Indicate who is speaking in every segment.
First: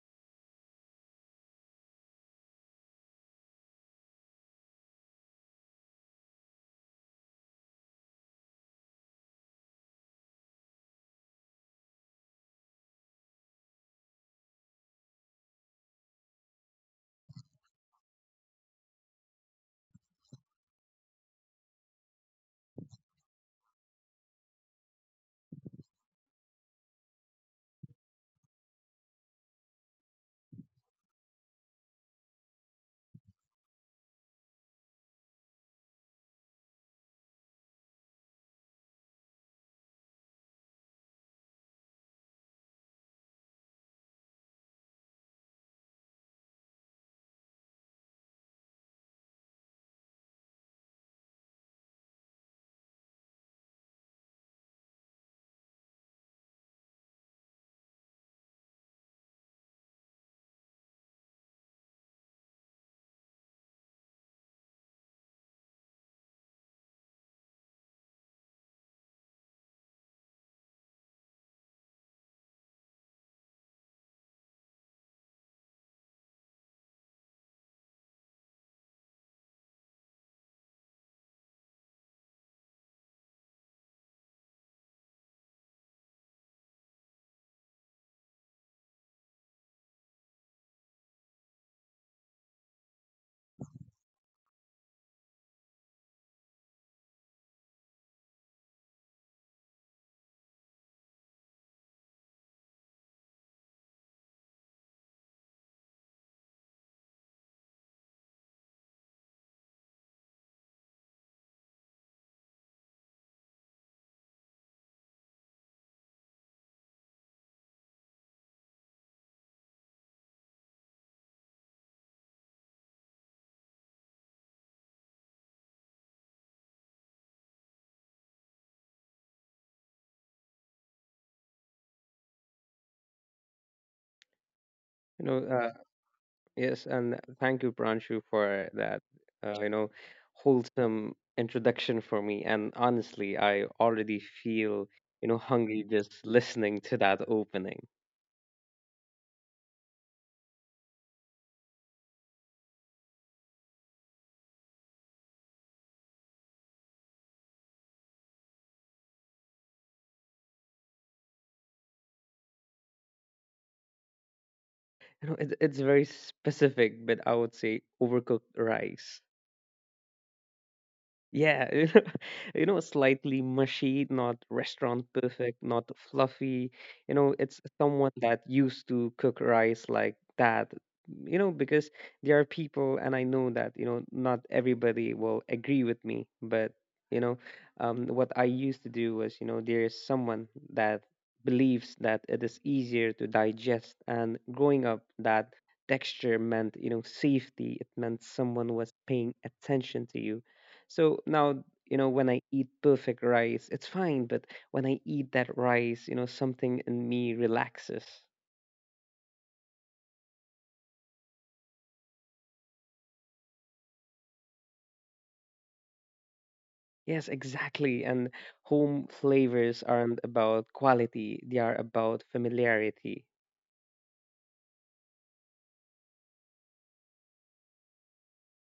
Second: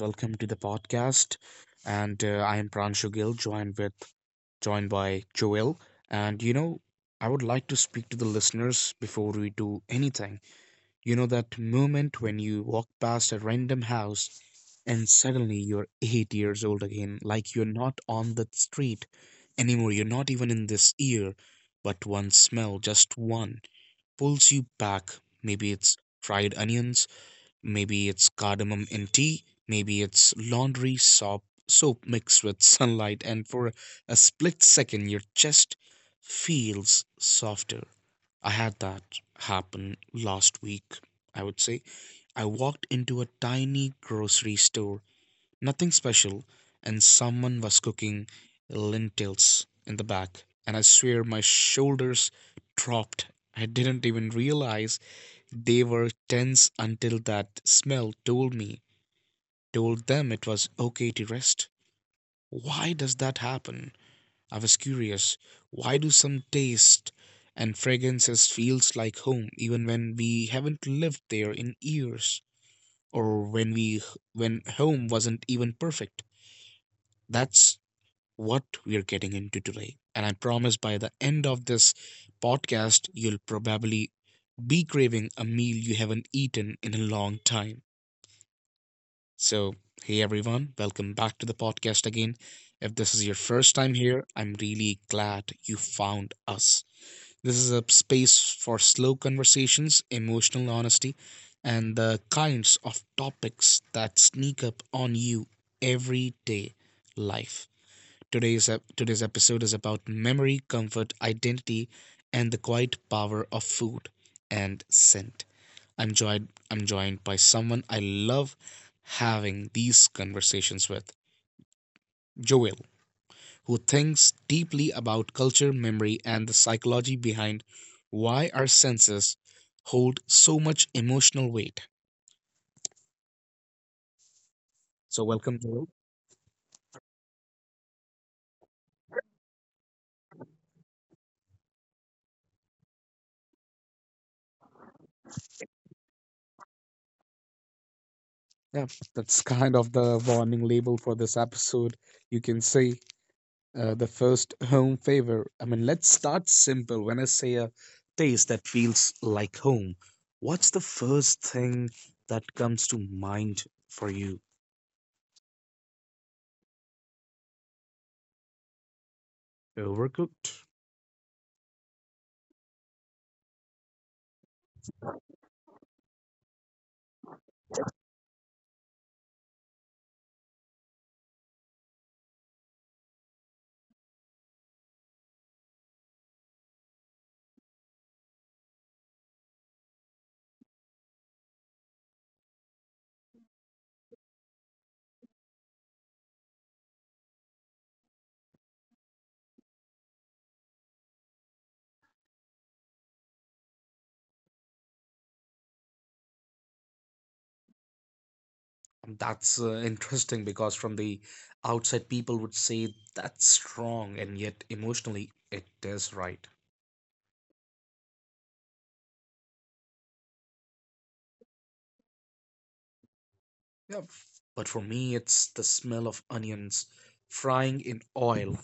Speaker 1: Welcome to the podcast, and I am Pranshu Gill, joined by Joel. And you know, I would like to speak to the listeners before we do anything. You know that moment when you walk past a random house, and suddenly you're 8 years old again, like you're not on the street anymore. You're not even in this year, but one smell, just one, pulls you back. Maybe it's fried onions. Maybe it's cardamom in tea, maybe it's laundry soap mixed with sunlight. And for a split second your chest feels softer. I had that happen last week, I would say. I walked into a tiny grocery store, nothing special, and someone was cooking lentils in the back. And I swear my shoulders dropped. I didn't even realize they were tense until that smell told them it was okay to rest. Why does that happen? I was curious. Why do some tastes and fragrances feels like home even when we haven't lived there in years, or when home wasn't even perfect? That's what we're getting into today. And I promise by the end of this podcast you'll probably be craving a meal you haven't eaten in a long time. So, hey everyone, welcome back to the podcast again. If this is your first time here, I'm really glad you found us. This is a space for slow conversations, emotional honesty, and the kinds of topics that sneak up on you everyday life. Today's episode is about memory, comfort, identity, and the quiet power of food and scent. I'm joined by someone I love having these conversations with, Joel, who thinks deeply about culture, memory and the psychology behind why our senses hold so much emotional weight. So
Speaker 2: You know,
Speaker 1: welcome,
Speaker 2: uh,
Speaker 1: Joel.
Speaker 2: yes, and thank you, Pranshu, for that, uh, you know, wholesome introduction for me. And honestly, I already feel, hungry just listening to that opening.
Speaker 1: Yeah, that's kind of the warning label for this episode, you can say. The first home favor. I mean, let's start simple. When I say a taste that feels like home, what's the first thing that comes to mind for you?
Speaker 2: It's very specific, but I would say overcooked rice.
Speaker 1: Overcooked?
Speaker 2: Yeah, slightly mushy, not restaurant perfect, not fluffy. It's someone that used to cook rice like that. Because there are people, and I know that, not everybody will agree with me, but you know, what I used to do was, there is someone that believes that it is easier to digest, and growing up, that texture meant, safety. It meant someone was paying attention to you. So now, when I eat perfect rice, it's fine, but when I eat that rice, something in me relaxes.
Speaker 1: That's interesting because from the outside, people would say that's wrong, and yet emotionally, it is right.
Speaker 2: Yes, exactly. And home flavors aren't about quality, they are about familiarity.
Speaker 1: Yeah. But for me, it's the smell of onions frying in oil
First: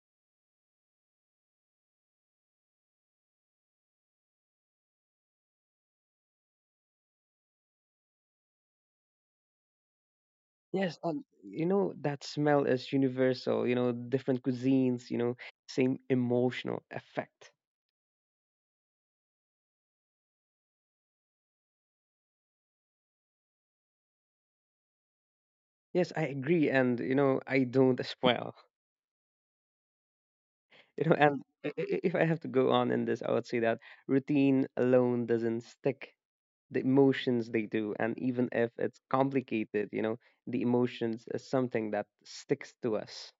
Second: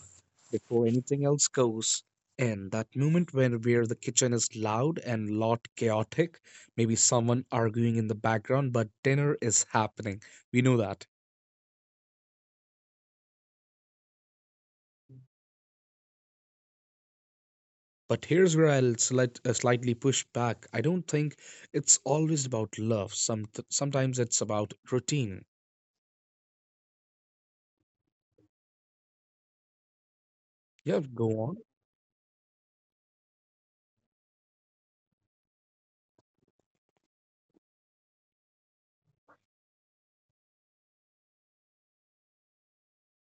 Speaker 1: before anything else goes. And that moment when where the kitchen is loud and lot chaotic, maybe someone arguing in the background, but dinner is happening. We know
Speaker 2: Yes,
Speaker 1: that.
Speaker 2: and that smell is universal, different cuisines, same emotional effect.
Speaker 1: But here's where I'll slightly push back. I don't think it's always about love. Sometimes it's about routine.
Speaker 2: Yes, I agree. And, I don't as well.
Speaker 1: Yeah, go on.
Speaker 2: If I have to go on in this, I would say that routine alone doesn't stick, the emotions they do, and even if it's complicated, the emotions is something that sticks to us.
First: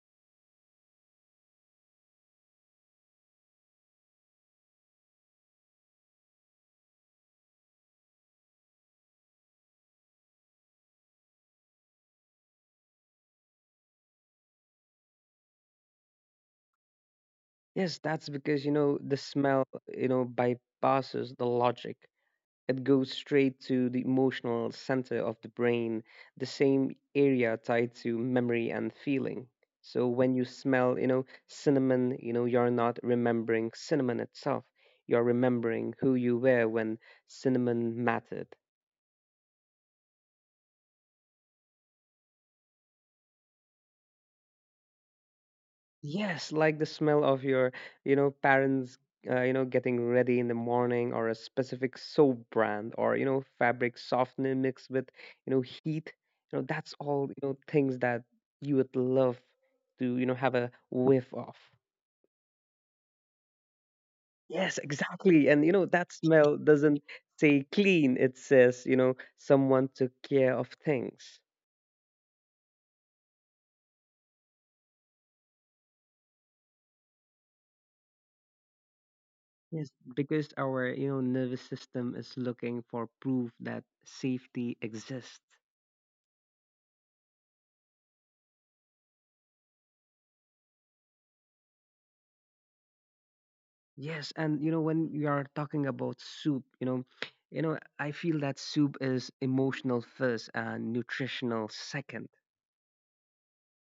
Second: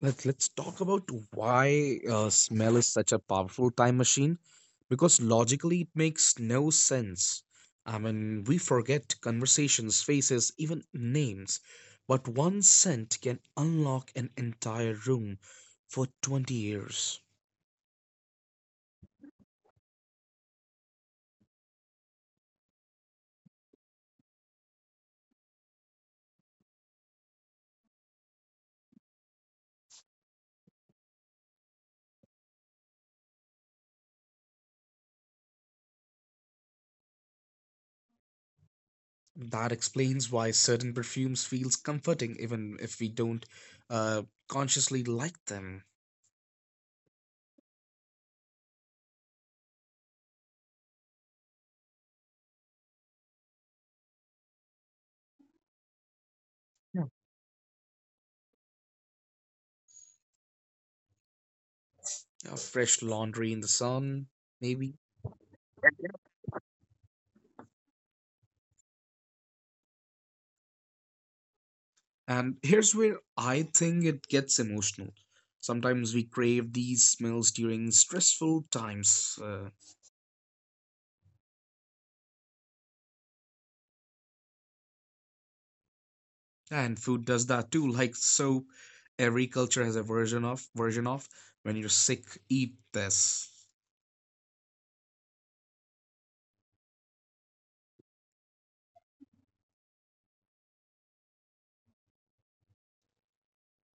Speaker 1: Let's talk about why smell is such a powerful time machine. Because logically, it makes no sense. I mean, we forget conversations, faces, even names. But one scent can unlock an entire room for 20 years.
Speaker 2: Yes, that's because the smell bypasses the logic, it goes straight to the emotional center of the brain, the same area tied to memory and feeling. So when you smell, cinnamon, you're not remembering cinnamon itself, you're remembering who you were when cinnamon mattered.
Speaker 1: That explains why certain perfumes feels comforting even if we don't consciously like them.
Speaker 2: Yes, like the smell of your, parents, getting ready in the morning, or a specific soap brand, or fabric softener mixed with, heat. That's
Speaker 1: Yeah.
Speaker 2: all, things that you would love to, have a whiff of.
Speaker 1: Fresh laundry in the sun,
Speaker 2: Yes,
Speaker 1: maybe.
Speaker 2: exactly. And that smell doesn't say clean, it says, someone took care of things.
Speaker 1: And here's where I think it gets emotional. Sometimes we crave these smells during stressful times,
Speaker 2: Yes, because our nervous system is looking for proof that safety exists.
Speaker 1: and food does that too. Like soap, every culture has a version of when you're sick, eat this.
Speaker 2: Yes, and when you are talking about soup, I feel that soup is emotional first and nutritional second.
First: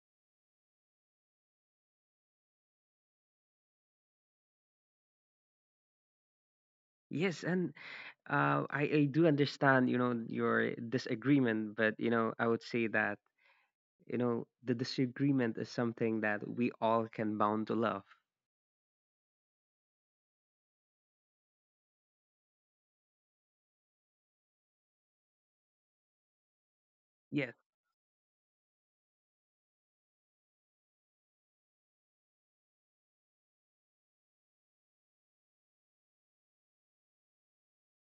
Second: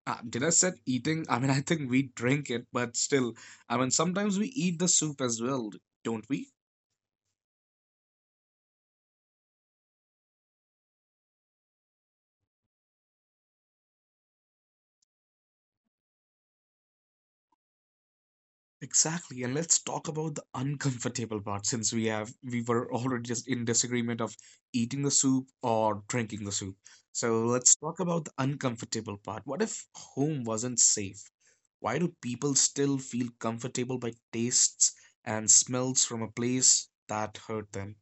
Speaker 1: Did I said eating? I mean, I think we drink it, but still, I mean, sometimes we eat the soup as well, don't we?
Speaker 2: Yes, and I do understand your disagreement, but I would say that the disagreement is something that we all can bound to love.
Speaker 1: Exactly, and let's talk about the uncomfortable part since we were already just in disagreement of eating the soup or drinking the soup. So
Speaker 2: Yes.
Speaker 1: let's talk about the uncomfortable part. What if home wasn't safe? Why do people still feel comfortable by tastes and smells from a place that hurt them?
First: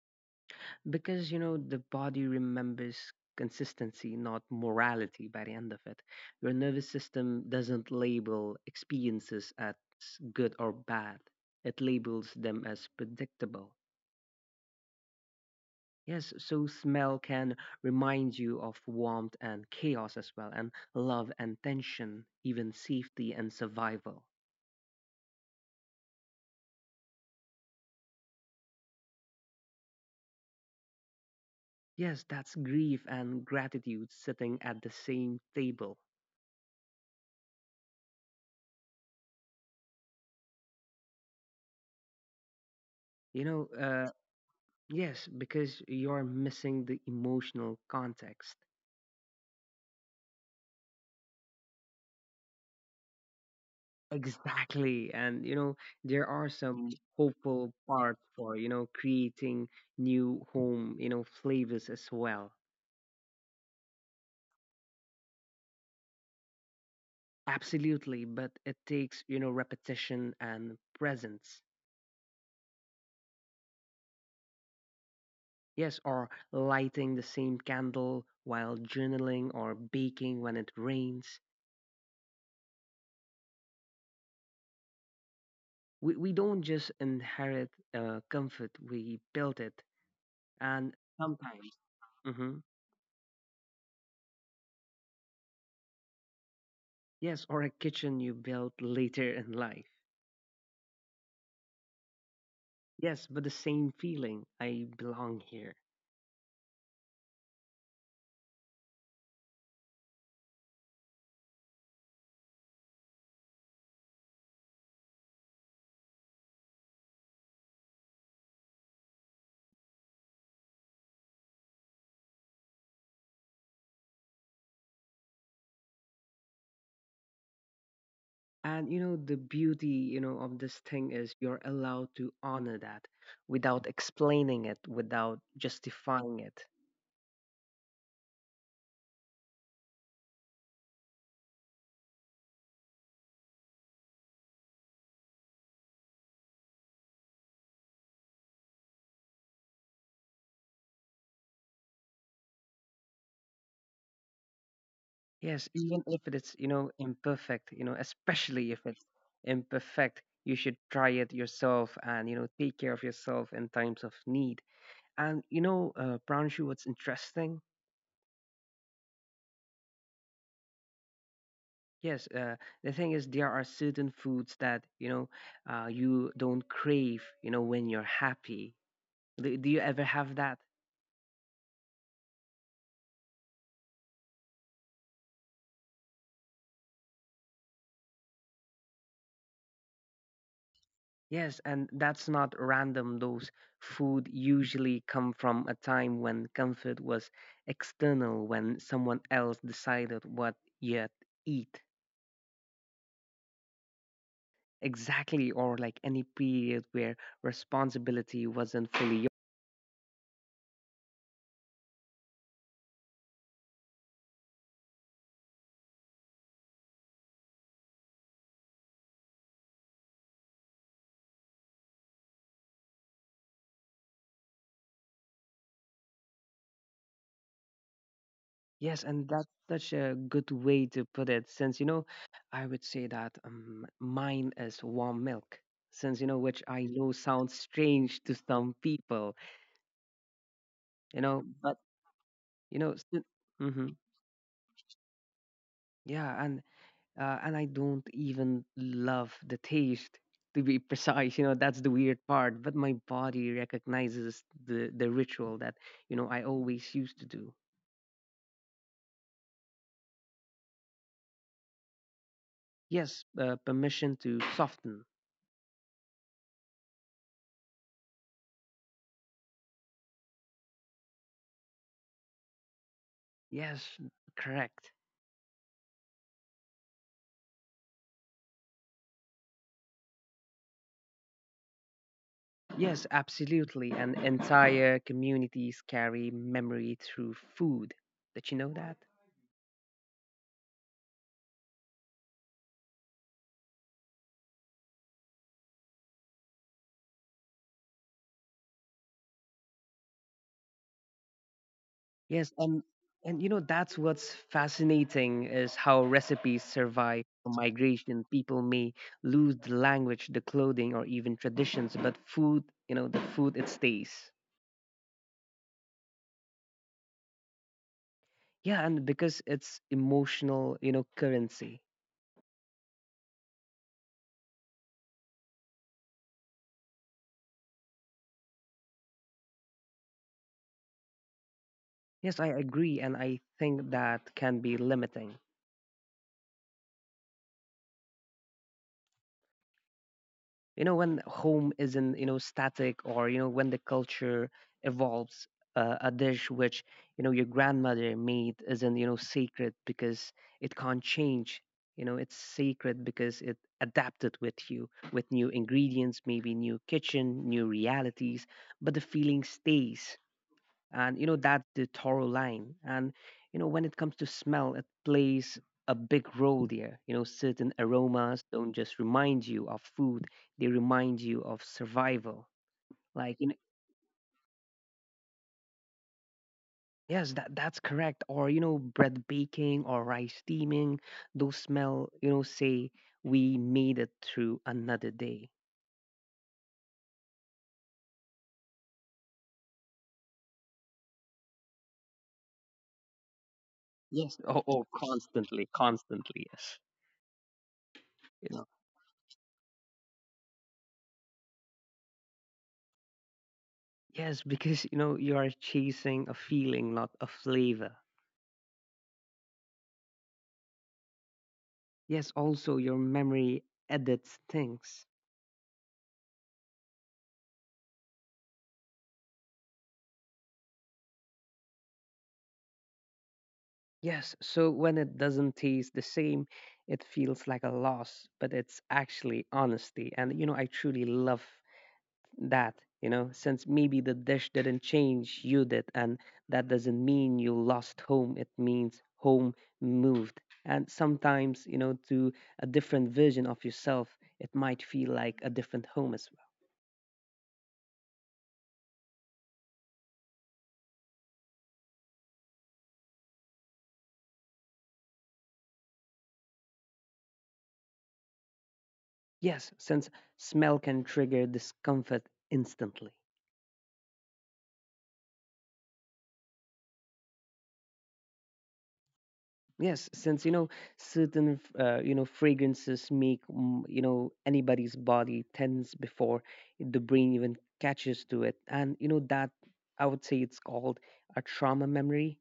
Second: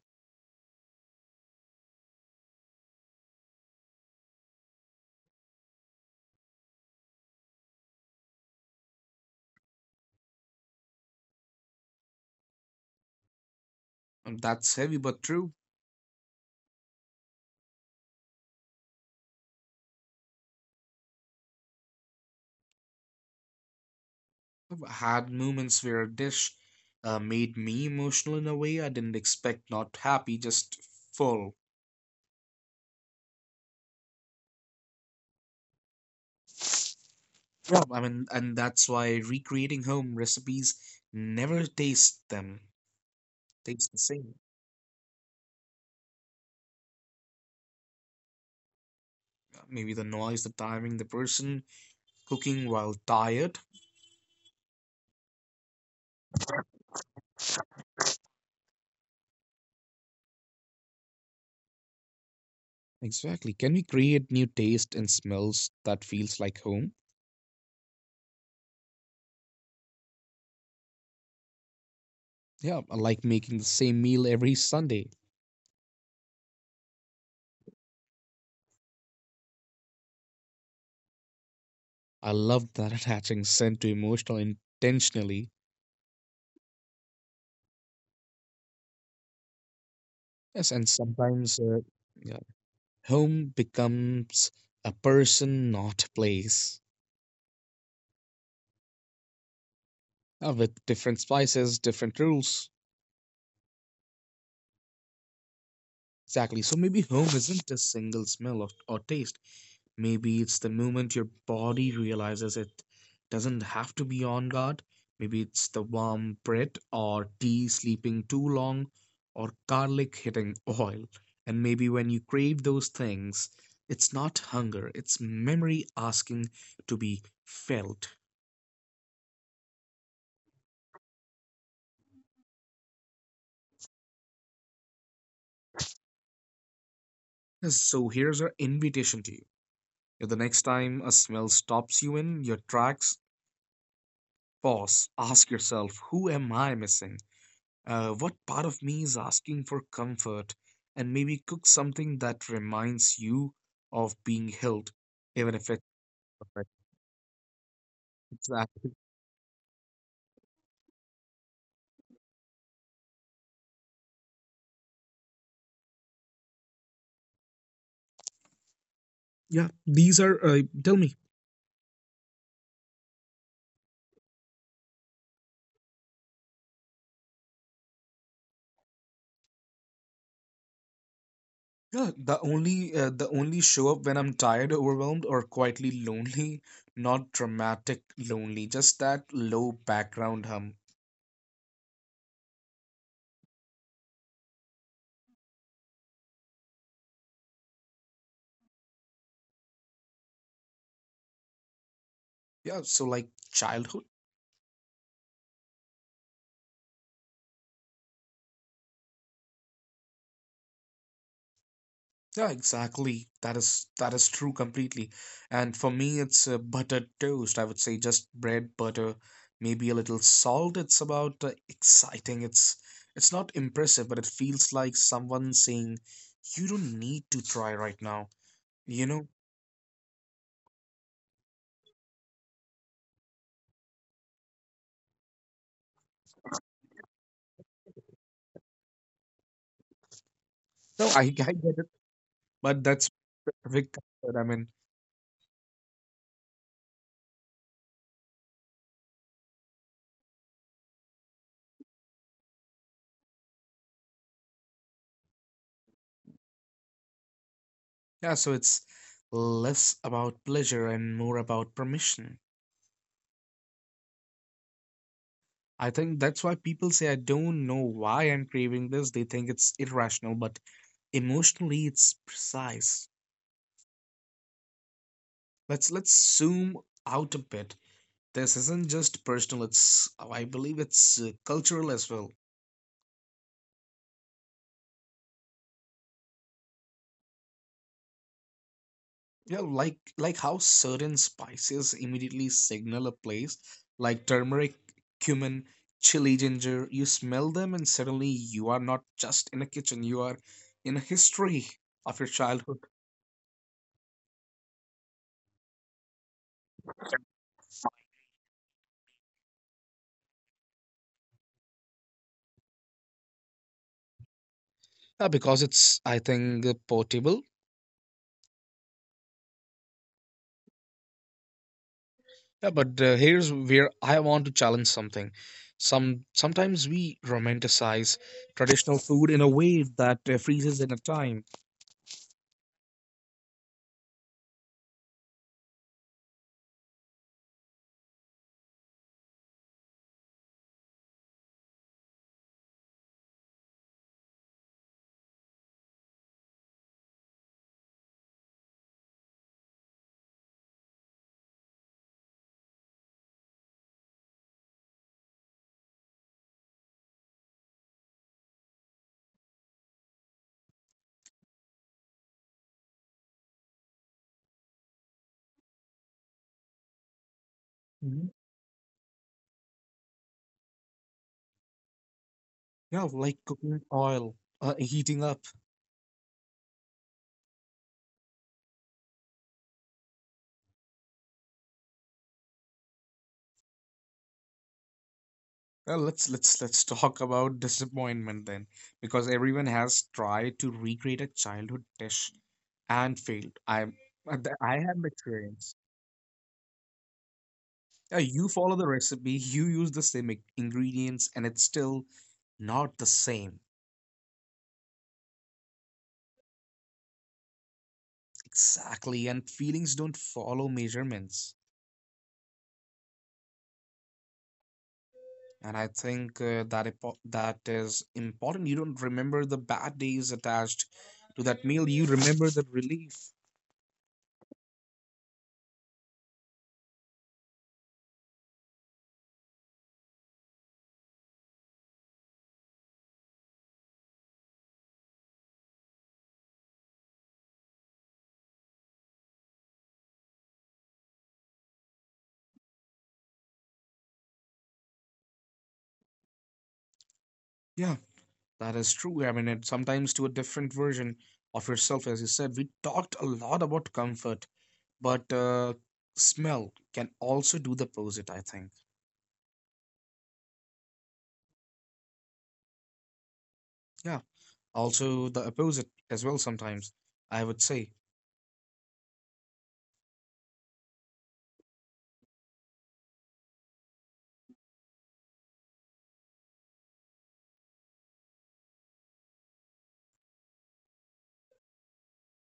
Speaker 2: Because the body remembers consistency not morality. By the end of it, your nervous system doesn't label experiences as good or bad, it labels them as predictable.
Speaker 1: And that's heavy but true.
Speaker 2: Yes, so smell can remind you of warmth and chaos as well, and love and tension, even safety and survival.
Speaker 1: I've had moments where a dish made me emotional in a way I didn't expect, not happy, just full.
Speaker 2: Yes, that's grief and gratitude sitting at the same table.
Speaker 1: Yeah, I mean, and that's why recreating home recipes never taste them,
Speaker 2: you know
Speaker 1: taste the
Speaker 2: uh.
Speaker 1: same.
Speaker 2: Yes, because you're missing the emotional context.
Speaker 1: Maybe the noise, the timing, the person cooking while tired.
Speaker 2: Exactly. And, there are some hopeful parts for, creating new home, flavors as well.
Speaker 1: Exactly. Can we create new taste and smells that feels like home?
Speaker 2: Absolutely. But it takes, repetition and presence.
Speaker 1: Yeah, I like making the same meal every Sunday.
Speaker 2: Yes, or lighting the same candle while journaling or baking when it rains.
Speaker 1: I love that attaching scent to emotional intentionally.
Speaker 2: We don't just inherit comfort, we build it.
Speaker 1: Yes, and
Speaker 2: And sometimes,
Speaker 1: yeah,
Speaker 2: mhm.
Speaker 1: home becomes a person, not a place.
Speaker 2: Yes, or a kitchen you built later in life.
Speaker 1: With different spices, different rules.
Speaker 2: Yes, but the same feeling, I belong here.
Speaker 1: Exactly. So maybe home isn't a single smell of, or taste. Maybe it's the moment your body realizes it doesn't have to be on guard. Maybe it's the warm bread or tea sleeping too long or garlic hitting oil. And maybe when you crave those things, it's not hunger, it's memory asking to be felt.
Speaker 2: And the beauty, of this thing is you're allowed to honor that without explaining it, without justifying it.
Speaker 1: So here's our invitation to you. If the next time a smell stops you in your tracks, pause, ask yourself, who am I missing? What part of me is asking for comfort? And maybe cook something that reminds you of being held, even
Speaker 2: Yes,
Speaker 1: if it's
Speaker 2: even if it's,
Speaker 1: perfect.
Speaker 2: imperfect, especially if
Speaker 1: Exactly.
Speaker 2: it's imperfect, you should try it yourself and, take care of yourself in times of need. And Pranshu, what's interesting?
Speaker 1: Yeah, these are. Tell me.
Speaker 2: Yes, the thing is, there are certain foods that you don't crave, when you're happy. Do you ever have that?
Speaker 1: Yeah, the only show up when I'm tired, overwhelmed, or quietly lonely, not dramatic lonely, just that low background hum.
Speaker 2: Yes, and that's not random. Those food usually come from a time when comfort was external, when someone else decided what you'd eat.
Speaker 1: Yeah, so like childhood.
Speaker 2: Exactly, or like any period where responsibility wasn't fully.
Speaker 1: Yeah, exactly. That is true completely. And for me, it's buttered toast. I would say just bread, butter, maybe a little salt. It's about exciting. It's not impressive, but it feels like someone saying, "You don't need to try right now."
Speaker 2: Yes,
Speaker 1: You know?
Speaker 2: and that's such a good way to put it. Since, I would say that mine is warm milk, since, which I know sounds strange to some people,
Speaker 1: No,
Speaker 2: you
Speaker 1: I
Speaker 2: know, but,
Speaker 1: get it,
Speaker 2: you
Speaker 1: but
Speaker 2: know,
Speaker 1: that's
Speaker 2: si- Mhm.
Speaker 1: perfect comfort. I mean,
Speaker 2: Yeah, and I don't even love the taste, to be precise. You know, that's the weird part, but my body recognizes the ritual that, I always used to do.
Speaker 1: yeah. So it's less about pleasure and more about permission.
Speaker 2: Yes, permission to soften.
Speaker 1: I think that's why people say I don't know why I'm craving this. They think it's irrational, but emotionally it's precise.
Speaker 2: Yes, correct.
Speaker 1: Let's zoom out a bit. This isn't just personal, it's I believe it's cultural as well.
Speaker 2: Yes, absolutely. And entire communities carry memory through food. Did you know that?
Speaker 1: Yeah, like how certain spices immediately signal a place, like turmeric, cumin, chili, ginger. You smell them and suddenly you are not just in a kitchen, you are in a history of your
Speaker 2: Yes, and
Speaker 1: childhood.
Speaker 2: and that's what's fascinating is how recipes survive migration. People may lose the language, the clothing, or even traditions, but food, the food, it stays.
Speaker 1: Yeah, because it's, I think, portable.
Speaker 2: Yeah, and because it's emotional, currency.
Speaker 1: Yeah, but here's where I want to challenge something. Sometimes we romanticize traditional food in a way that freezes in a time.
Speaker 2: Yes, I agree, and I think that can be limiting. When home isn't static, or when the culture evolves, a dish which your grandmother made isn't sacred because it can't change. It's sacred because it adapted with you, with new ingredients, maybe new kitchen, new realities, but the feeling stays. And that's the thorough line. And when it comes to smell, it plays a big role there. Certain
Speaker 1: Mhm.
Speaker 2: aromas don't just remind you of food, they remind you of survival.
Speaker 1: Yeah, like
Speaker 2: Like
Speaker 1: cooking oil, heating up.
Speaker 2: yes, that that's correct. Or bread baking or rice steaming, those smell, say, we made it through another day.
Speaker 1: Well, let's talk about disappointment then, because everyone has tried to recreate a childhood dish and failed. I'm
Speaker 2: Yes, oh,
Speaker 1: I
Speaker 2: oh,
Speaker 1: have
Speaker 2: constantly,
Speaker 1: experience.
Speaker 2: constantly, yes.
Speaker 1: You
Speaker 2: you know
Speaker 1: follow the recipe, you use the ingredients, and it's still not the same
Speaker 2: yes, because you are chasing a feeling, not a flavor.
Speaker 1: exactly. And feelings don't follow measurements.
Speaker 2: Yes, also your memory edits things.
Speaker 1: And I think that is important. You don't remember the bad days attached to that meal. You remember the relief.
Speaker 2: Yes, so when it doesn't taste the same, it feels like a loss, but it's actually honesty. And I truly love that, since maybe the dish didn't change, you did. And that doesn't mean you lost home, it means home moved. And sometimes, to a different version of yourself, it might feel like a different home as well.
Speaker 1: Yeah, that is true. I mean, it sometimes to a different version of yourself, as you said. We talked a lot about comfort, but smell can also do the opposite, I think.
Speaker 2: Yes, since smell can trigger discomfort instantly.
Speaker 1: Yeah, also the opposite as well sometimes, I would say.
Speaker 2: Yes, since certain fragrances make anybody's body tense before the brain even catches to it, and that I would say it's called a trauma memory,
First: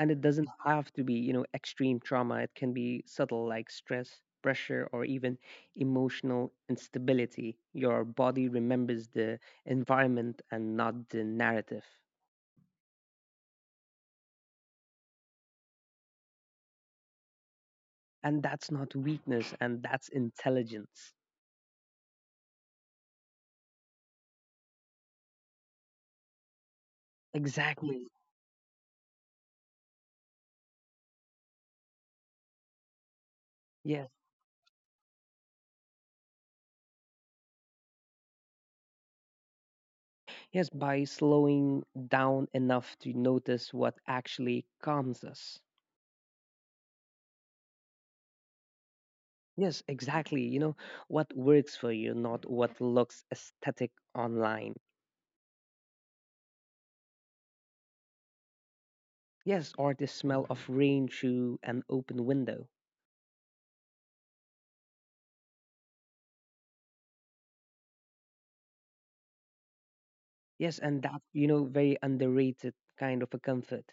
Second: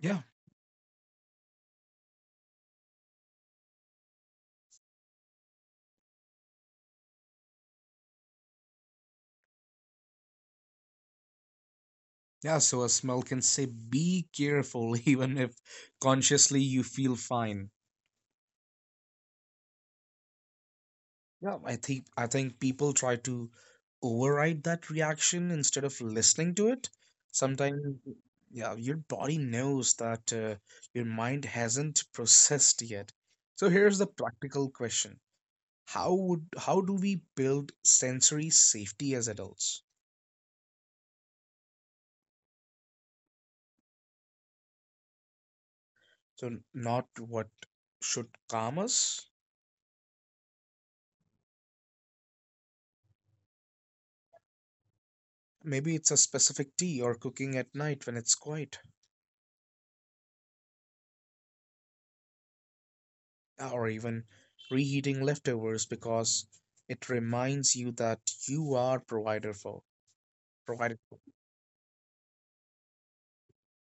Speaker 2: and it doesn't have to be extreme trauma. It can be subtle like stress, pressure, or even emotional instability. Your body remembers the environment and not the narrative.
Speaker 1: Yeah, so a smell can say be careful even if consciously you feel fine.
Speaker 2: And that's not weakness, and that's intelligence.
Speaker 1: Yeah, I think people try to override that reaction instead of listening to it. Sometimes
Speaker 2: Exactly.
Speaker 1: yeah, your body knows that your mind hasn't processed yet. So here's
Speaker 2: Yes.
Speaker 1: the practical question. How do we build sensory safety as adults?
Speaker 2: Yes, by slowing down enough to notice what actually calms us.
Speaker 1: So not what should calm us.
Speaker 2: Yes, exactly. What works for you, not what looks aesthetic online.
Speaker 1: Maybe it's a specific tea or cooking at night when it's quiet,
Speaker 2: Yes, or the smell of rain through an open window.
Speaker 1: or even reheating leftovers because it reminds you that you are provider for
Speaker 2: Yes,
Speaker 1: provided.
Speaker 2: and that very underrated kind of a comfort.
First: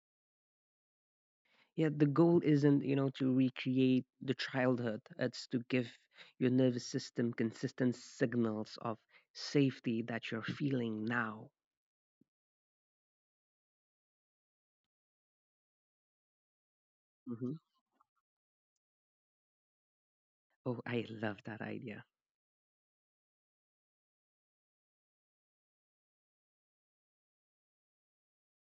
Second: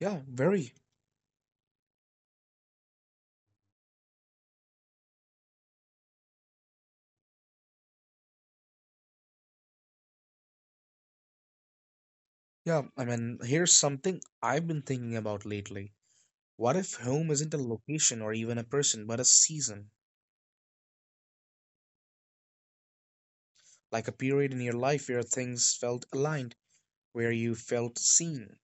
Speaker 1: Yeah, very.
Speaker 2: Yeah, the goal isn't, to recreate the childhood. It's to give your nervous system consistent signals of safety that you're feeling now.
Speaker 1: Yeah, I mean, here's something I've been thinking about lately. What if home isn't
Speaker 2: Hmm.
Speaker 1: a location or even a person, but a season?
Speaker 2: Oh, I love that idea.
Speaker 1: Like a period in your life where things felt aligned, where you felt seen.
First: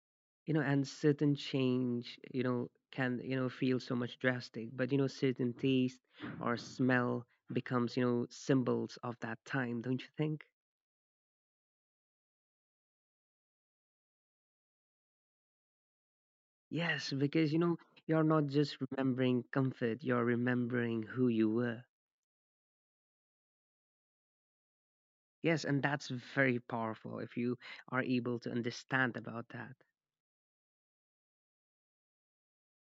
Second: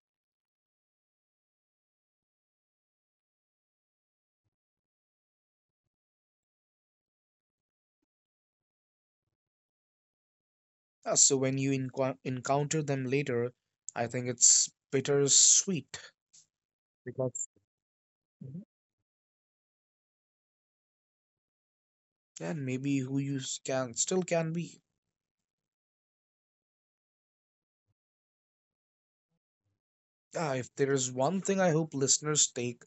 Speaker 2: You know, and certain change, can, feel so much drastic, but, certain taste or smell becomes, symbols of that time, don't you think?
Speaker 1: So when you enqu encounter them later, I think it's bittersweet
Speaker 2: Yes,
Speaker 1: because
Speaker 2: because, you're not just remembering comfort, you're remembering who you were.
Speaker 1: and maybe who you can still can be.
Speaker 2: Yes, and that's very powerful if you are able to understand about that.
Speaker 1: Yeah, if there is one thing I hope listeners take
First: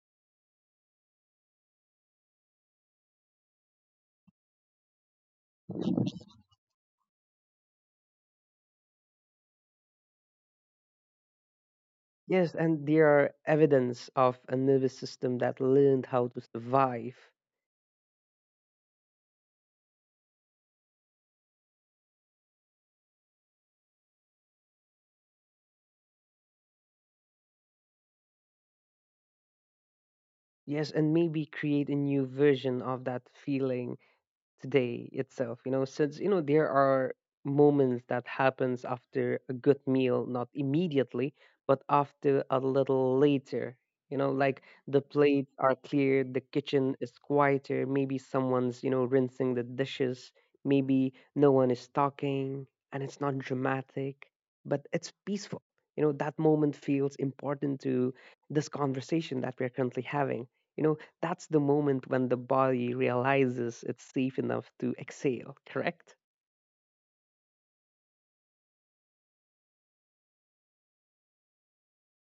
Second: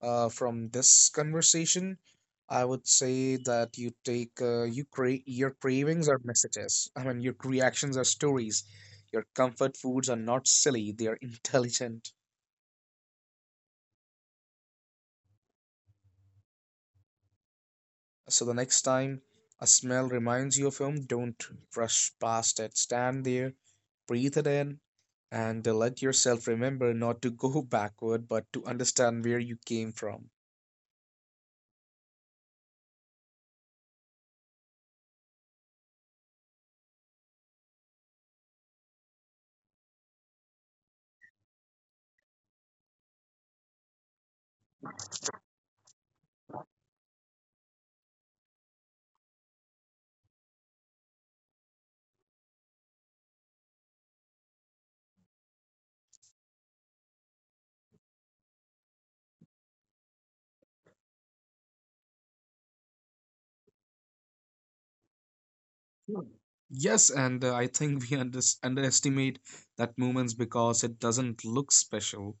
Speaker 1: from this conversation, I would say that you take your cravings are messages. I mean, your reactions are stories. Your comfort foods are not silly; they are intelligent.
Speaker 2: Yes, and there are evidence of a nervous system that learned how to survive.
Speaker 1: So the next time a smell reminds you of home, don't rush past it. Stand there, breathe it in, and let yourself remember not to go backward, but to understand where you came from.
Speaker 2: Yes, and maybe create a new version of that feeling today itself. Since there are moments that happens after a good meal, not immediately but after a little later. Like, the plates are cleared, the kitchen is quieter, maybe someone's rinsing the dishes, maybe no one is talking, and it's not dramatic, but it's peaceful. That moment feels important to this conversation that we're currently having. you know that's the moment when the body realizes it's safe enough to exhale, correct?
Speaker 1: Yes, and I think we underestimate that moments because it doesn't look special.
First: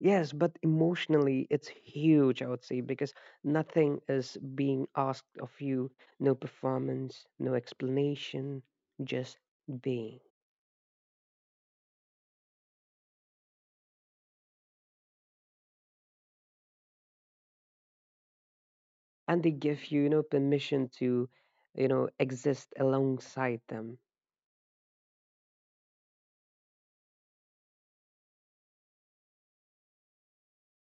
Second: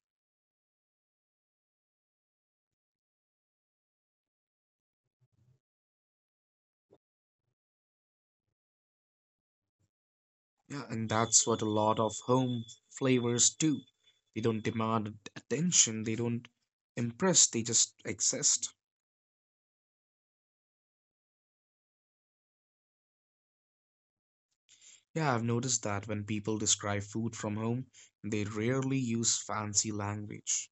Speaker 2: Yes, but emotionally, it's huge, I would say, because nothing is being asked of you. No performance, no explanation, just being.
Speaker 1: Yeah, and that's what a lot of home flavors do. They don't demand attention, they don't impress, they just exist.
Speaker 2: And they give you, permission to, exist alongside them.
Speaker 1: Yeah, I've noticed that when people describe food from home, they rarely use fancy language.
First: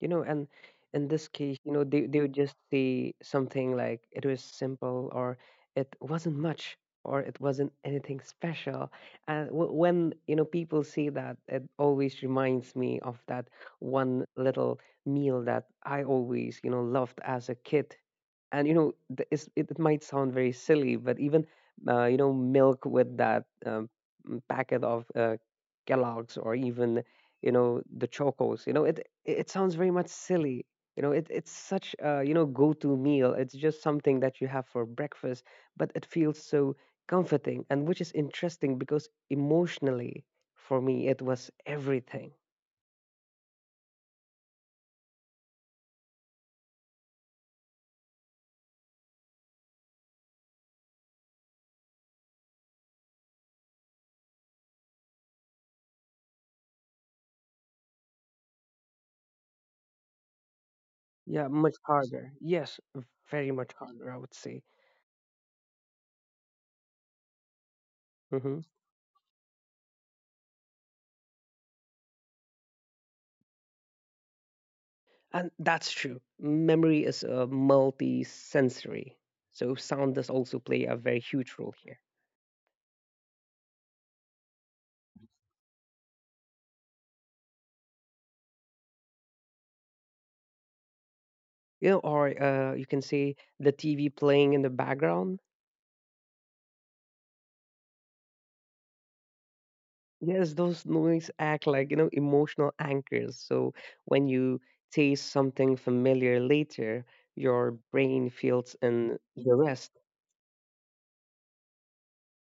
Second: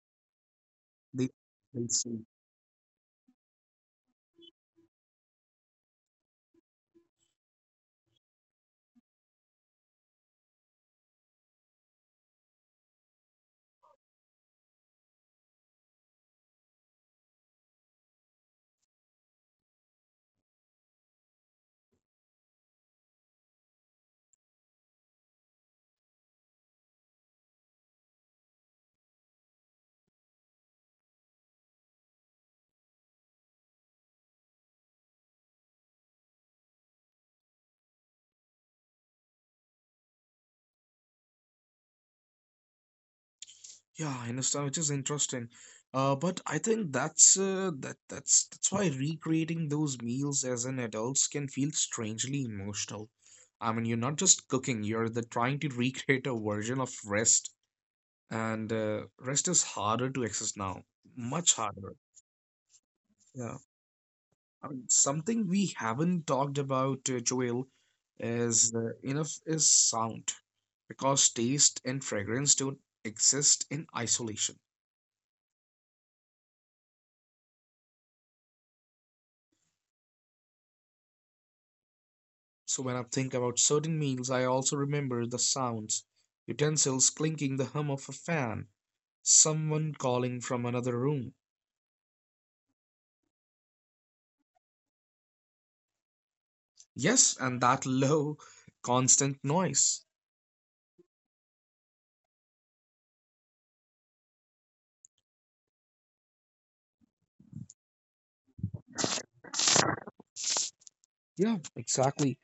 Speaker 2: You know and In this
Speaker 1: They,
Speaker 2: case,
Speaker 1: they
Speaker 2: they,
Speaker 1: say,
Speaker 2: they would just say something like, it was simple, or it wasn't much, or it wasn't anything special. And when people say that, it always reminds me of that one little meal that I always loved as a kid. And it might sound very silly, but even milk with that packet of Kellogg's, or even the Chocos. You know, it sounds very much silly. You know, it's such a go-to meal. It's just something that you have for breakfast, but it feels so comforting, and which is interesting because emotionally, for me, it was everything.
Speaker 1: yeah, I understand, which is interesting. But I think that's why recreating those meals as an adults can feel strangely emotional. I mean, you're not just cooking, you're the trying to recreate a version of rest and rest is harder to access now,
Speaker 2: Yeah,
Speaker 1: much
Speaker 2: much
Speaker 1: harder.
Speaker 2: harder. Yes, very
Speaker 1: Yeah,
Speaker 2: much harder, I would say.
Speaker 1: I mean, something we haven't talked about, Joel,
Speaker 2: Hmm.
Speaker 1: is enough is sound, because taste and fragrance don't exist in isolation.
Speaker 2: And that's true. Memory is multi-sensory, so sound does also play a very huge role here.
Speaker 1: So when I think about certain meals, I also remember the sounds, utensils clinking, the hum of a fan, someone calling from another room.
Speaker 2: You know, or you can say the TV playing in the background.
Speaker 1: Yes, and that low, constant noise.
Speaker 2: Yes, those noise act like, you know, emotional anchors. So when you taste something familiar later, your brain feels in the rest.
Speaker 1: Yeah, exactly,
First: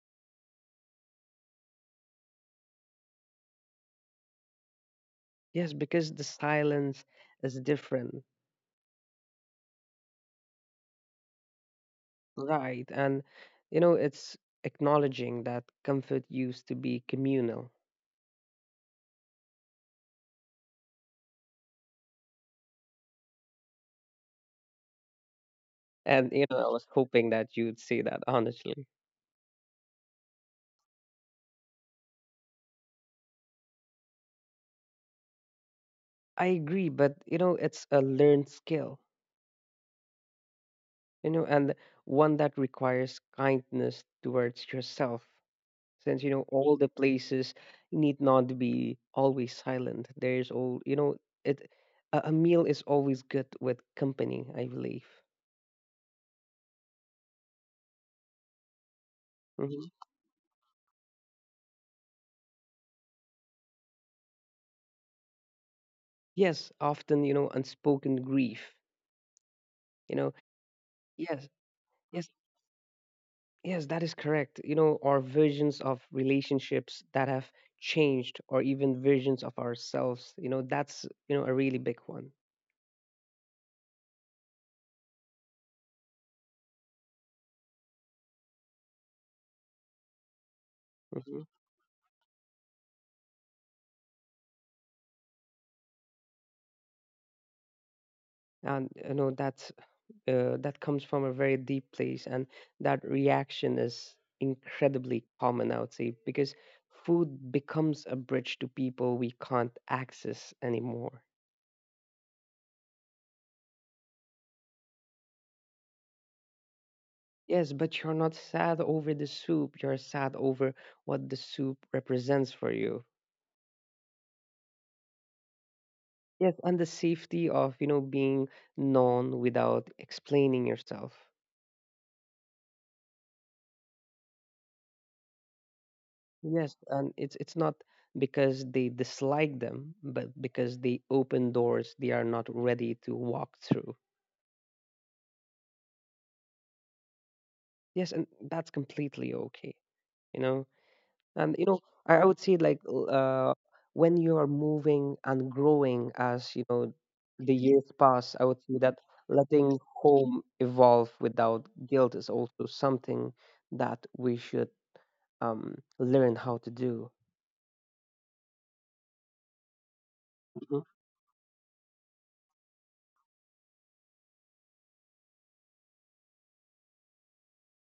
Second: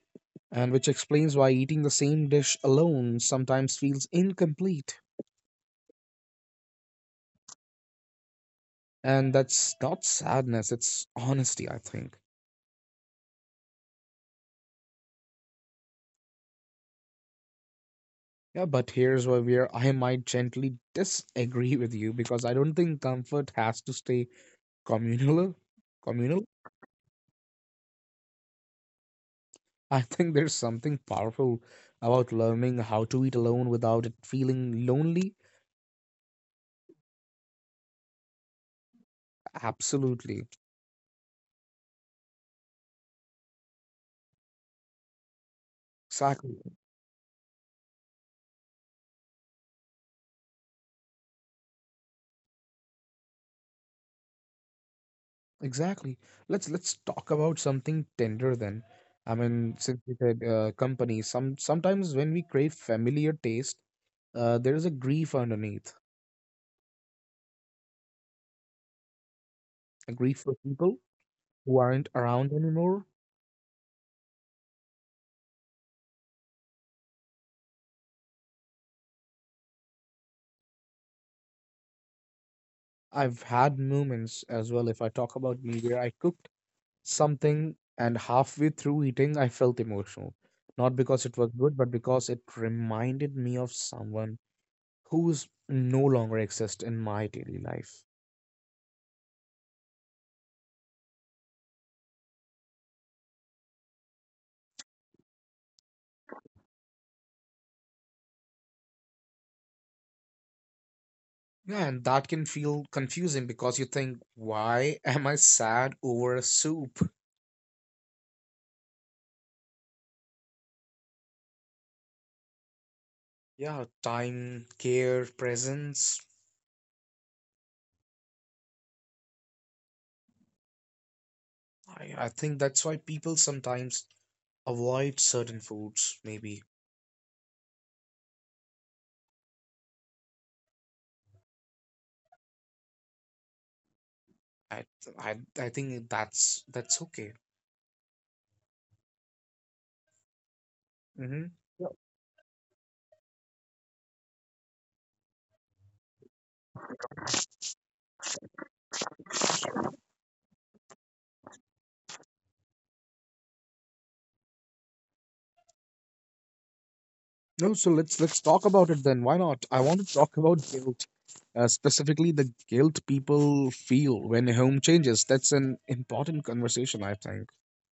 Speaker 1: and which explains why eating the same dish alone sometimes feels incomplete.
Speaker 2: Yes, because the silence is different,
Speaker 1: And that's not sadness, it's honesty, I think.
Speaker 2: right? And you know, it's acknowledging that comfort used to be communal.
Speaker 1: Yeah, but here's where I might gently disagree with you because I don't think comfort has to stay communal.
Speaker 2: And
Speaker 1: Communal.
Speaker 2: you know, I was hoping that you'd say that honestly.
Speaker 1: I think there's something powerful about learning how to eat alone without it feeling lonely.
Speaker 2: I agree, but you know, it's a learned skill,
Speaker 1: Absolutely.
Speaker 2: you know, and one that requires kindness towards yourself. Since you know
Speaker 1: Exactly.
Speaker 2: all the places need not be always silent. There's all you know it. A meal is always good with company, I believe.
Speaker 1: Exactly. Let's talk about something tender then. I mean,
Speaker 2: Mhm.
Speaker 1: since we said company, sometimes when we crave familiar taste, there is a grief underneath,
Speaker 2: Yes, often you know unspoken grief.
Speaker 1: a
Speaker 2: You know,
Speaker 1: grief for people
Speaker 2: yes,
Speaker 1: who aren't
Speaker 2: yes,
Speaker 1: around anymore.
Speaker 2: yes, that is correct. You know, or visions of relationships that have changed, or even visions of ourselves. You know, that's you know a really big one.
Speaker 1: I've had moments as well, if I talk about me, where I cooked something and halfway through eating, I felt emotional. Not because it
Speaker 2: Mhm.
Speaker 1: was good, but because it reminded me of someone who's no longer exists in my daily life.
Speaker 2: And you know that's that comes from a very deep place, and that reaction is incredibly common, I would say, because food becomes a bridge to people we can't access anymore.
Speaker 1: Yeah, and that can feel confusing because you think, why am I sad over a soup?
Speaker 2: Yes, but you're not sad over the soup, you're sad over what the soup represents for you.
Speaker 1: Yeah, time, care, presence.
Speaker 2: Yes, and the safety of, you know, being known without explaining yourself.
Speaker 1: I think that's why people sometimes avoid certain foods, maybe.
Speaker 2: Yes, and it's not because they dislike them, but because they open doors they are not ready to walk through.
Speaker 1: I I think that's okay.
Speaker 2: Yes, and that's completely okay, you know.
Speaker 1: Mm-hmm.
Speaker 2: And you know,
Speaker 1: Yeah.
Speaker 2: I would say like when you are moving and growing as you know the years pass, I would say that letting home evolve without guilt is also something that we should learn how to do.
Speaker 1: No, so let's talk about it then. Why not? I want to talk about guilt, specifically the guilt people feel when home changes. That's an important conversation, I think.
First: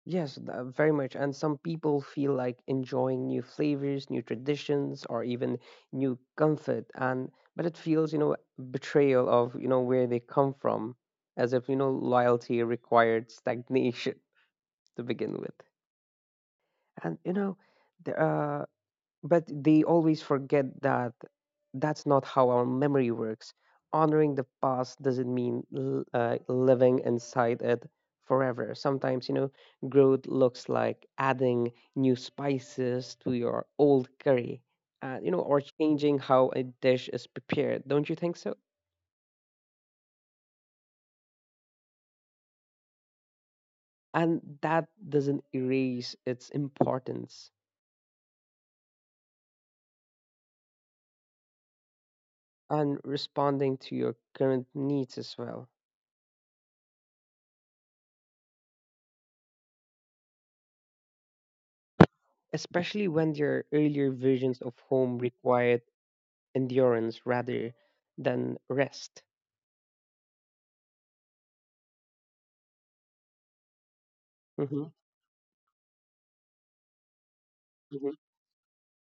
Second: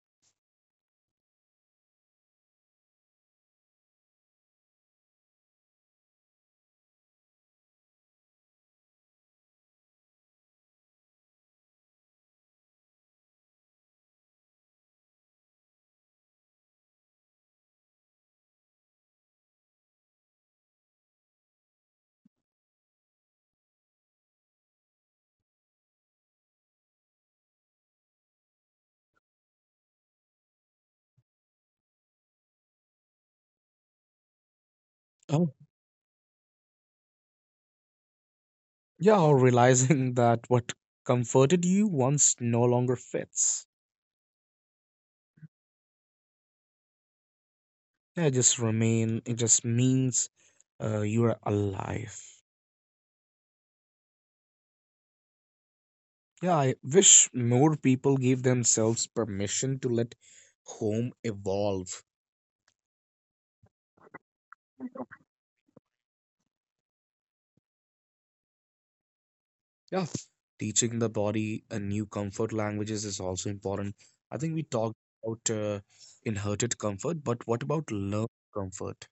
Speaker 2: Yes, very much. And some people feel like enjoying new flavors, new traditions, or even new comfort. And but it feels, you know, betrayal of, you know, where they come from, as if, you know, loyalty required stagnation to begin with. And you know, there, uh, but they always forget that that's not how our memory works. Honoring the past doesn't mean living inside it forever. Sometimes, you know, growth looks like adding new spices to your old curry, you know, or changing how a dish is prepared. Don't you think so?
Speaker 1: Yeah, or realizing that what comforted you once no longer fits.
Speaker 2: And that doesn't erase its importance,
Speaker 1: Yeah, it just remain. It just means you are alive.
Speaker 2: and responding to your current needs as well,
Speaker 1: Yeah, I wish more people gave themselves permission to let home evolve.
Speaker 2: especially when your earlier versions of home required endurance rather than rest.
Speaker 1: Yeah, teaching the body a new comfort languages is also important. I think we
Speaker 2: Hmm.
Speaker 1: talked about inherited comfort, but what about learned
Speaker 2: Hmm.
Speaker 1: comfort?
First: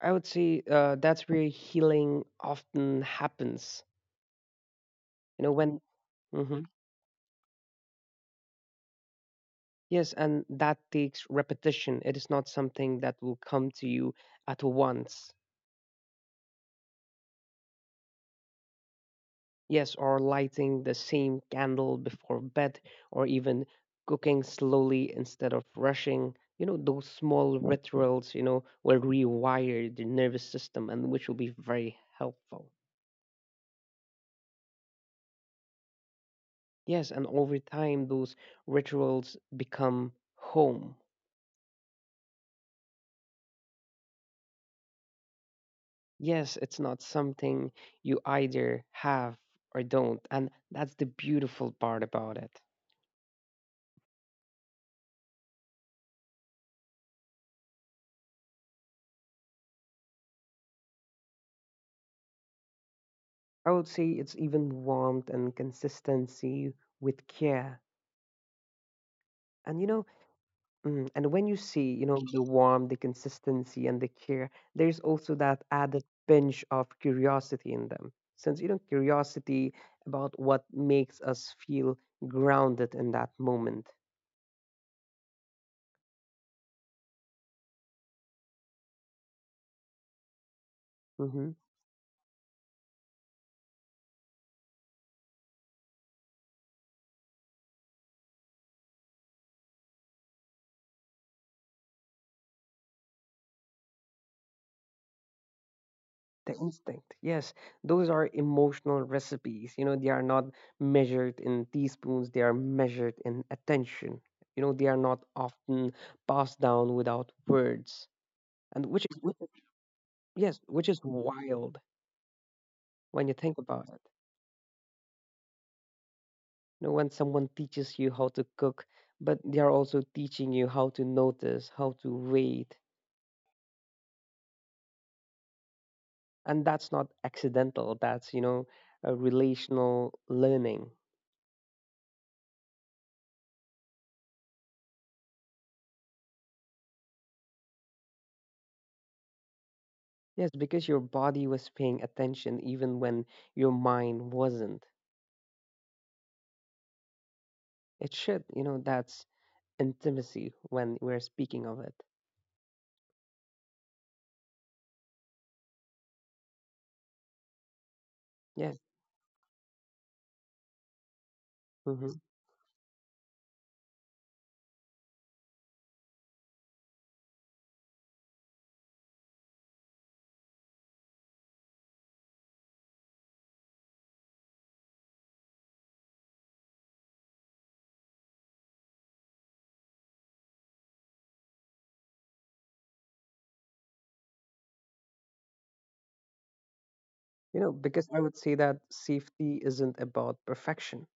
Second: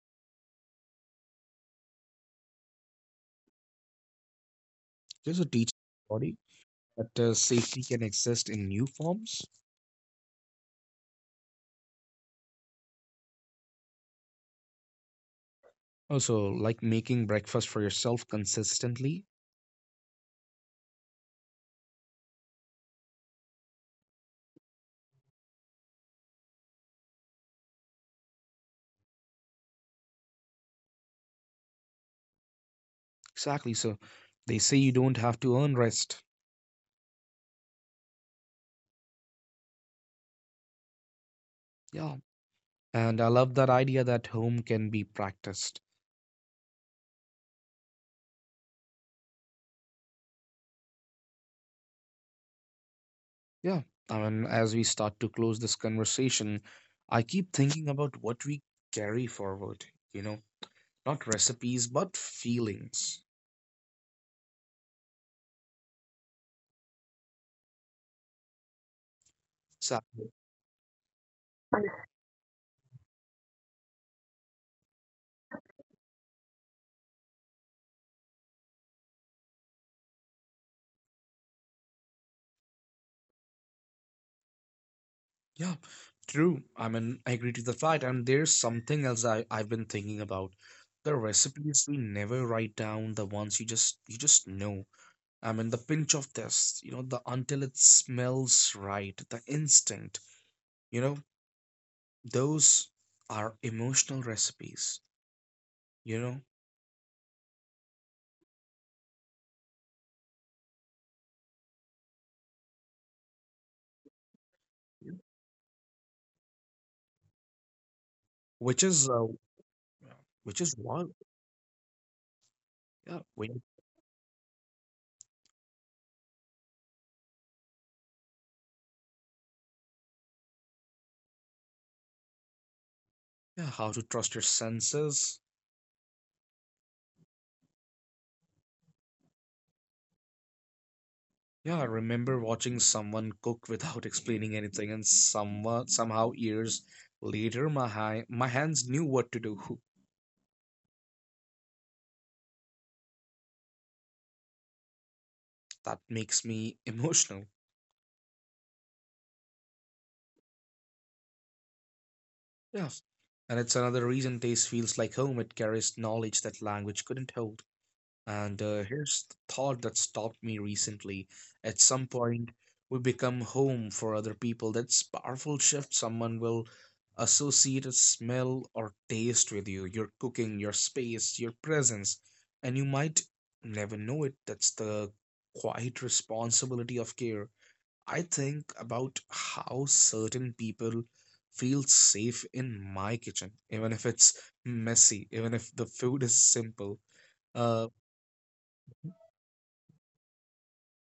Speaker 2: I would say that's where healing often happens.
Speaker 1: Just
Speaker 2: You
Speaker 1: a
Speaker 2: know,
Speaker 1: teaching
Speaker 2: when
Speaker 1: the body
Speaker 2: hmm.
Speaker 1: that safety can exist in new forms.
Speaker 2: Yes, and that takes repetition. It is not something that will come to you at once.
Speaker 1: Also, like making breakfast for yourself consistently.
Speaker 2: Yes, or lighting the same candle before bed, or even cooking slowly instead of rushing. You know, those small rituals, you know, will rewire the nervous system, and which will be very helpful.
Speaker 1: Exactly. So they say you don't have to earn rest.
Speaker 2: Yes, and over time, those rituals become home.
Speaker 1: Yeah. And I love that idea that home can be practiced.
Speaker 2: Yes, it's not something you either have or don't. And that's the beautiful part about it.
Speaker 1: Yeah. I mean, as we start to close this conversation, I keep thinking about what we carry forward, you know, not recipes, but feelings.
Speaker 2: I would say it's even warmth and consistency with care. And you know,
Speaker 1: Exactly.
Speaker 2: mm, and when you see, you know, the warmth, the consistency, and the care, there's also that added pinch of curiosity in them. Since, you know, curiosity about what makes us feel grounded in that moment.
Speaker 1: Yeah. True. I mean, I agree to the fact. And there's something else I've been thinking about. The
Speaker 2: Mm-hmm.
Speaker 1: recipes we never write down, the ones you just know. I mean, the pinch of this, you know, the until it smells right, the instinct, you know, those are emotional recipes, you know,
Speaker 2: The instinct, yes, those are emotional recipes, you know, they are not measured in teaspoons, they are measured in attention, you know, they are not often passed down without words,
Speaker 1: which
Speaker 2: and
Speaker 1: is, uh,
Speaker 2: yes,
Speaker 1: which is
Speaker 2: which is
Speaker 1: why,
Speaker 2: wild
Speaker 1: yeah,
Speaker 2: when you think
Speaker 1: when,
Speaker 2: about it. You know, when someone teaches you how to cook, but they are also teaching you how to notice, how to wait,
Speaker 1: yeah, how to trust your senses.
Speaker 2: and that's not accidental, that's you know a relational learning.
Speaker 1: Yeah, I remember watching someone cook without explaining anything, and somewhat somehow years later, my hands knew what to do.
Speaker 2: Yes, because your body was paying attention even when your mind wasn't.
Speaker 1: That makes me emotional.
Speaker 2: It should, you know, that's intimacy when we're speaking of it.
Speaker 1: Yeah, and it's another reason taste feels like home. It carries knowledge that language couldn't hold. And
Speaker 2: Yeah.
Speaker 1: here's the thought that stopped me recently. At
Speaker 2: Hmm.
Speaker 1: some point, we become home for other people. That's powerful shift. Someone will associate a smell or taste with you, your cooking, your space, your presence, and you might never know it. That's the quiet responsibility of care. I think about how certain people feel safe in my kitchen, even if it's messy, even if the food is simple.
Speaker 2: You know,
Speaker 1: Uh,
Speaker 2: because I would say that safety isn't about perfection.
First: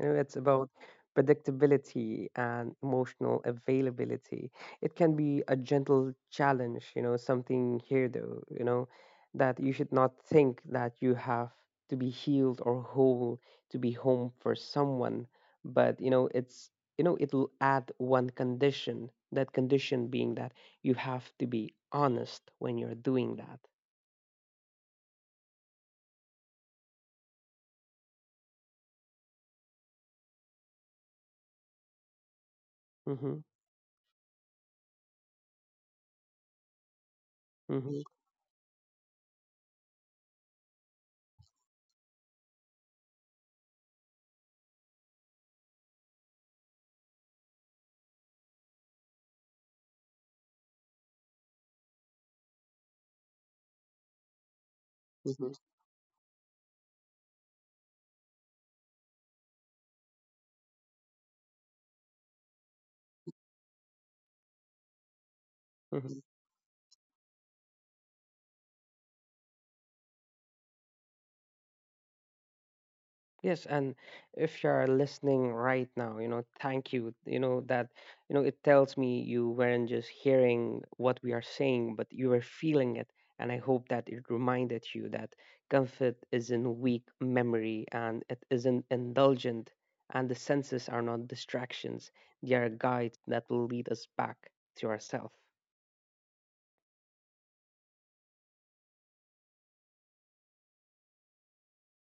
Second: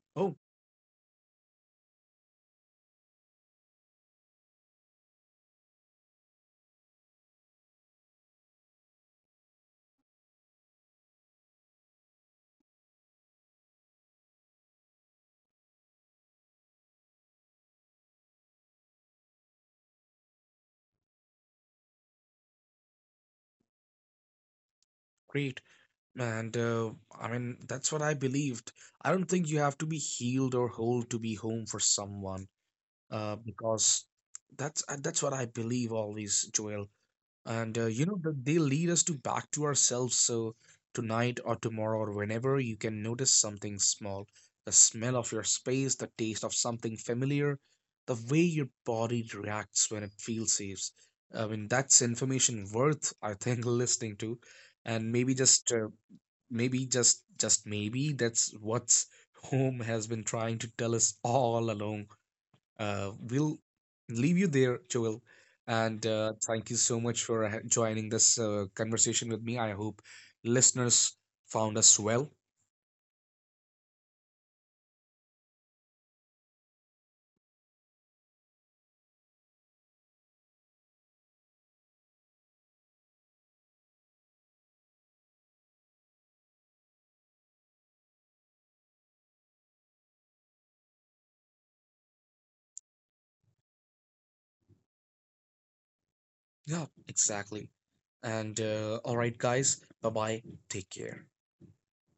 Speaker 2: You know, it's
Speaker 1: Oh,
Speaker 2: about predictability and emotional availability. It can be a gentle challenge, you know, something here though, you know, that you should not think that you have to be healed or whole to be home for someone. But, you know, it's, you know, it'll add one condition, that condition being that you have to be honest when you're doing that.
Speaker 1: great. And I mean, that's what I believed. I don't think you have to be healed or whole to be home for someone,
Speaker 2: Mm-hmm.
Speaker 1: because that's what I believe always, Joel. And
Speaker 2: Mm-hmm.
Speaker 1: you know that they lead us to back to ourselves. So tonight or tomorrow or whenever you can notice something small, the smell of your space, the taste of something familiar, the way your body reacts when it feels safe. I mean, that's information worth, I think, listening to, and maybe
Speaker 2: Mm-hmm.
Speaker 1: just. Maybe just maybe that's what's home has been trying to tell us all along. We'll leave you there, Joel, and thank you so much for joining this conversation with me. I hope listeners found us well.
Speaker 2: Yes, and if you're listening right now, you know, thank you. You know, that, you know, it tells me you weren't just hearing what we are saying, but you were feeling it. And I hope that it reminded you that comfort isn't weak memory, and it isn't indulgent. And the senses are not distractions, they are guides that will lead us back to ourselves.
Speaker 1: Yeah, exactly, and all right guys, bye bye, take care.